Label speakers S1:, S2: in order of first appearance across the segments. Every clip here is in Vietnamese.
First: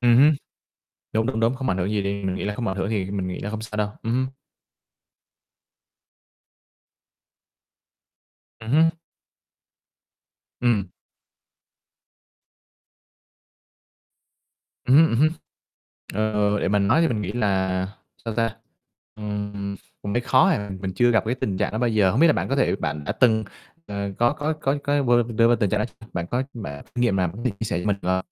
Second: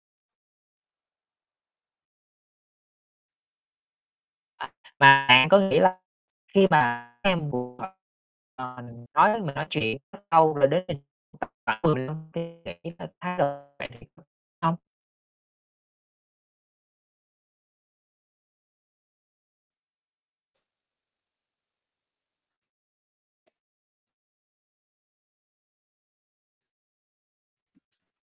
S1: Ừm hứm. Đúng, đúng, đúng, không ảnh hưởng gì đi, mình nghĩ là không ảnh hưởng thì mình nghĩ là hông sao đâu. Ừm hứm.
S2: À, mà bạn có nghĩ là khi mà các em buồn á,
S1: Ừm
S2: ờm,
S1: hứm.
S2: mình nói mình nói chuyện rất lâu là để
S1: Ừm.
S2: mình [unintelligible] hông?
S1: Ừm hứm, ừm hứm. Ờ, để mà nói thì mình nghĩ là sao ta, ừm, mới khó à, mình chưa gặp cái tình trạng đó bao giờ, hông biết là bạn có thể bạn đã từng, ờ, có có có có b đưa vô tình trạng đó bạn có bạn có kinh nghiệm nào có thể chia sẻ cho mình, được hông?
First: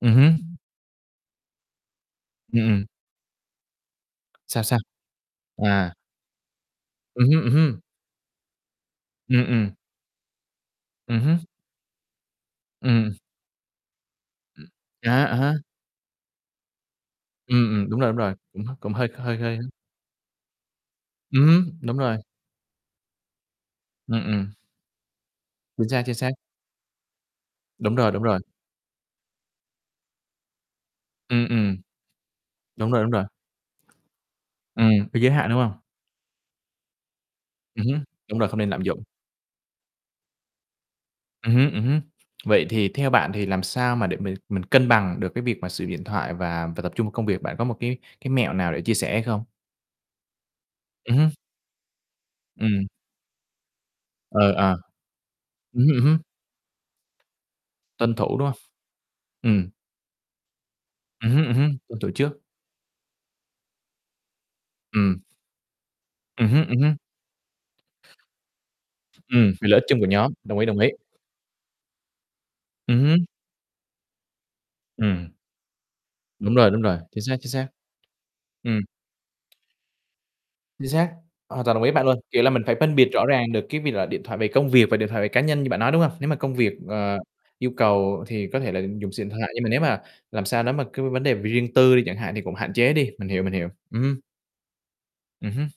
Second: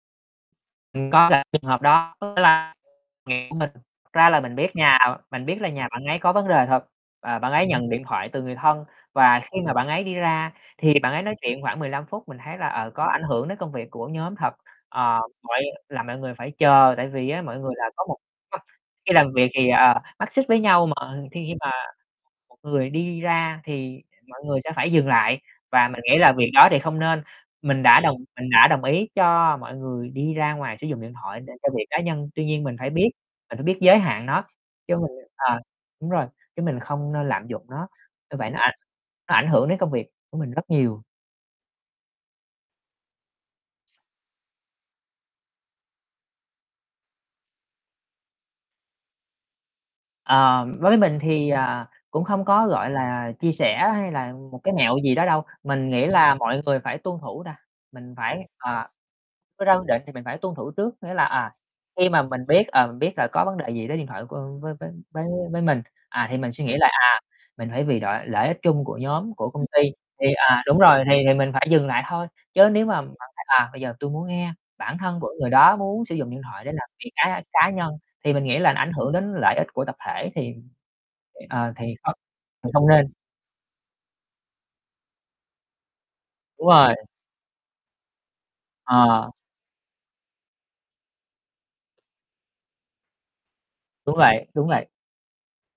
S1: Ừm hứm.
S2: Mình coi là trường hợp đó
S1: Ừm,
S2: là
S1: ừm.
S2: [unintelligible] của mình. Thật ra là mình
S1: Sao,
S2: biết
S1: sao?
S2: nhà mình biết là nhà
S1: À.
S2: bạn ấy có vấn đề thật,
S1: Ừm
S2: ờ,
S1: hứm, ừm
S2: bạn ấy
S1: hứm.
S2: nhận điện thoại từ người thân, và
S1: Ừm,
S2: khi
S1: ừm.
S2: mà bạn ấy đi ra thì bạn
S1: Ừm
S2: ấy nói
S1: hứm.
S2: chuyện khoảng 15 phút, mình thấy là, ờ, có
S1: Ừm.
S2: ảnh hưởng đến công việc của nhóm thật.
S1: À
S2: Ờ,
S1: há, à há.
S2: mọi làm mọi người phải chờ tại vì á, mỗi
S1: Ừm,
S2: người là
S1: ừm, đúng
S2: có
S1: rồi, đúng
S2: một
S1: rồi. Cũng h cũng hơi
S2: khi làm
S1: hơi
S2: việc
S1: hơi
S2: thì, ờ, mắt xích với nhau, mà thi
S1: Ừm
S2: khi mà
S1: hứm, đúng rồi.
S2: một người đi ra thì
S1: Ừm,
S2: mọi
S1: ừm.
S2: người sẽ phải dừng lại và
S1: Chính
S2: mình
S1: xác, chính
S2: nghĩ là
S1: xác.
S2: việc đó thì không nên. Mình
S1: Đúng
S2: đã
S1: rồi,
S2: đồng
S1: đúng rồi.
S2: mình đã đồng ý cho mọi người đi ra ngoài sử dụng điện thoại
S1: Ừm,
S2: để cho
S1: ừm.
S2: việc cá nhân. Tuy nhiên mình phải
S1: Đúng rồi,
S2: biết,
S1: đúng rồi.
S2: mình phải biết giới hạn nó,
S1: Ừm,
S2: chứ mình
S1: cái giới hạn,
S2: ờ,
S1: đúng hông?
S2: đúng rồi, chứ mình không nên lạm dụng
S1: Ừm
S2: nó.
S1: hứm,
S2: Như
S1: đúng rồi,
S2: vậy
S1: không
S2: nó
S1: nên
S2: ảnh
S1: lạm dụng.
S2: nó ảnh hưởng đến công việc của mình rất nhiều.
S1: Ừm hứm, ừm hứm. Vậy thì theo bạn thì làm sao mà để m mình cân bằng được cái việc mà sử dụng điện thoại và phải tập trung vào công việc? Bạn có một cái cái mẹo nào để chia sẻ hay không?
S2: Ờ, đối với
S1: Ừm
S2: mình
S1: hứm.
S2: thì, à, cũng không có,
S1: Ừm.
S2: gọi là, chia sẻ hay là
S1: Ừ,
S2: một cái
S1: à.
S2: mẹo gì đó đâu.
S1: Ừm
S2: Mình
S1: hứm, ừm
S2: nghĩ
S1: hứm.
S2: là mọi người phải tuân thủ ta, mình
S1: Tuân thủ,
S2: phải
S1: đúng hông?
S2: à, đưa
S1: Ừm.
S2: ra quy định thì mình phải tuân thủ trước. Nghĩa là,
S1: Ừm hứm,
S2: à,
S1: ừm hứm, tuân thủ
S2: khi mà
S1: trước.
S2: mình biết, ờ, biết là có vấn đề gì tới điện thoại của với với
S1: Ừm.
S2: với với mình, à, thì
S1: Ừm
S2: mình suy
S1: hứm,
S2: nghĩ
S1: ừm
S2: là,
S1: hứm.
S2: à, mình phải vì đội lợi ích chung của nhóm, của
S1: Ừm,
S2: công
S1: vì lợi
S2: ty,
S1: ích chung của
S2: thì,
S1: nhóm, đồng
S2: à
S1: ý,
S2: đúng
S1: đồng ý.
S2: rồi, thì thì mình phải dừng lại thôi. Chứ nếu
S1: Ừm
S2: mà bạn
S1: hứm.
S2: thấy, à, bây giờ tui muốn nghe, bản thân của
S1: Ừm.
S2: người đó muốn sử dụng điện
S1: Đúng
S2: thoại để
S1: rồi, đúng
S2: làm
S1: rồi,
S2: việc
S1: chính xác,
S2: cá
S1: chính xác.
S2: cá nhân, thì mình nghĩ là nó
S1: Ừm.
S2: ảnh hưởng đến lợi ích g của tập thể thì,
S1: Chính xác, hoàn
S2: ờ,
S1: toàn đồng
S2: thì ờ,
S1: ý với
S2: thì
S1: bạn
S2: không
S1: luôn, kiểu là mình
S2: mình
S1: phải
S2: không
S1: phân
S2: nên.
S1: biệt rõ ràng được cái việc là điện thoại về công việc và điện thoại về cá nhân như bạn nói, đúng hông? Nếu mà công
S2: Đúng
S1: việc,
S2: rồi.
S1: ờ, yêu cầu thì có thể là dùng
S2: Ờ.
S1: sim điện thoại. Nhưng mà nếu mà làm sao nếu mà cứ vấn đề riêng tư đi chẳng hạn thì cũng hạn chế đi. Mình hiểu, mình hiểu. Ừm
S2: Đúng
S1: hứm.
S2: vậy, đúng vậy.
S1: Ừm hứm.